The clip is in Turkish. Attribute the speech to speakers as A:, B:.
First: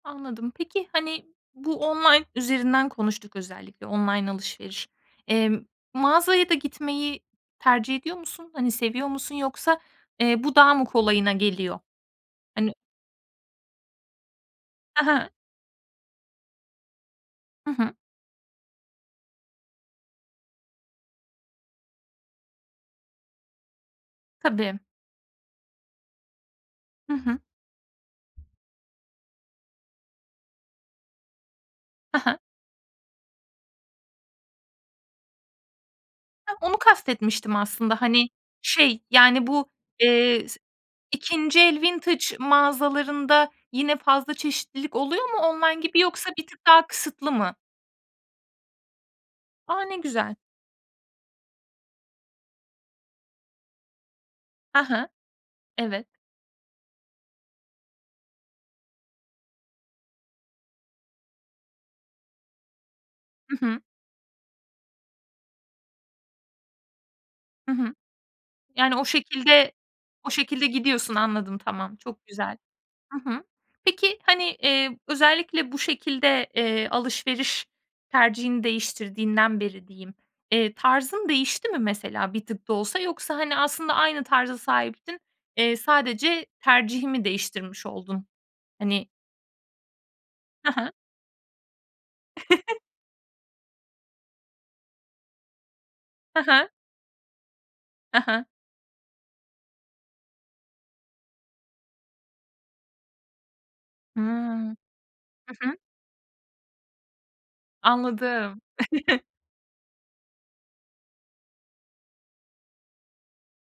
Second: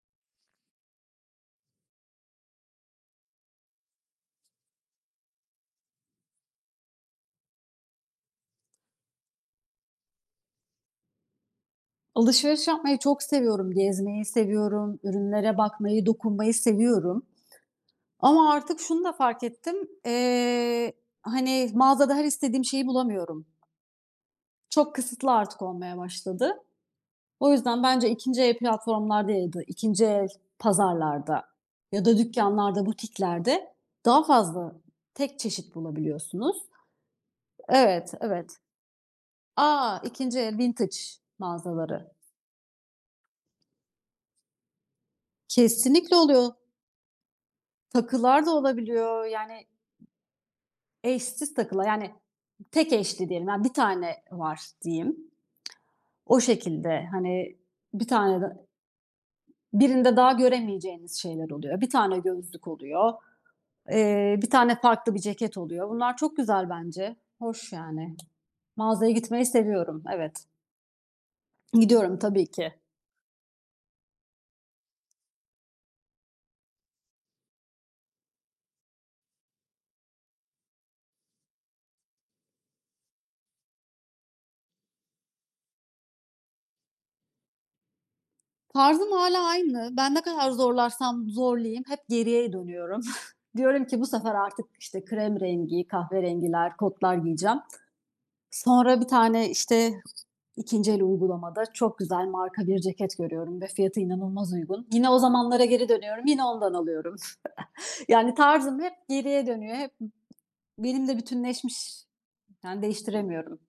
A: Anladım. Peki hani bu online üzerinden konuştuk özellikle online alışveriş. Emm, mağazaya da gitmeyi tercih ediyor musun? Hani seviyor musun? Yoksa, eee, bu daha mı kolayına geliyor?
B: Alışveriş
A: Hani.
B: yapmayı çok seviyorum. Gezmeyi seviyorum,
A: Hı hı.
B: ürünlere bakmayı, dokunmayı seviyorum
A: Hı hı.
B: ama artık şunu da fark ettim. Eee, hani mağazada her istediğim şeyi bulamıyorum.
A: Tabii.
B: Çok kısıtlı artık olmaya başladı.
A: Hı hı.
B: O yüzden bence 2. el platformlarda ya da, 2. el pazarlarda ya da
A: Hı hı.
B: dükkanlarda, butiklerde daha fazla tek çeşit
A: Hah,
B: bulabiliyorsunuz.
A: onu kast etmiştim aslında.
B: Evet,
A: Hani
B: evet.
A: şey yani bu,
B: A, 2.
A: eee, s
B: el, vintage
A: 2. el
B: mağazaları.
A: vintage mağazalarında yine fazla çeşitlilik oluyor mu online gibi
B: Kesinlikle
A: yoksa bir
B: oluyor.
A: tık daha kısıtlı mı?
B: Takılar da olabiliyor. Yani
A: A, ne güzel.
B: Eşsiz takılar. Yani tek eşli diyelim, yani 1 tane var
A: Hı hı.
B: diyeyim.
A: Evet.
B: O şekilde, hani 1 tanede Birinde daha göremeyeceğiniz şeyler oluyor. Bir tane gözlük oluyor.
A: Hı hı.
B: Eee, bir tane farklı bir ceket oluyor. Bunlar çok güzel bence.
A: Hı
B: Hoş
A: hı.
B: yani.
A: Yani o
B: Mağazaya gitmeyi
A: şekilde
B: seviyorum,
A: o
B: evet.
A: şekilde gidiyorsun anladım tamam
B: Gidiyorum
A: çok
B: tabii
A: güzel.
B: ki.
A: Hı hı. Peki hani, eee, özellikle bu şekilde, eee, alışveriş tercihini değiştirdiğinden beri diyeyim, eee, tarzın değişti mi mesela bir tık da olsa yoksa hani aslında aynı tarza sahiptin, eee, sadece tercihi mi değiştirmiş oldun? Hani.
B: Tarzım hâlâ aynı. Ben ne kadar
A: Ha ha.
B: zorlarsam zorlayayım hep geriye dönüyorum. Diyorum ki bu sefer artık işte krem rengi,
A: Hı hı.
B: kahverengiler, kotlar giyeceğim.
A: Hı hı.
B: Sonra bir tane işte ikinci el uygulamada çok güzel marka bir ceket görüyorum ve fiyatı
A: Hıı.
B: inanılmaz uygun. Yine o
A: Hı
B: zamanlara
A: hı.
B: geri dönüyorum, yine ondan alıyorum. Yani
A: Anladım.
B: tarzım hep geriye dönüyor. Hep b benimle bütünleşmiş, yani değiştiremiyorum.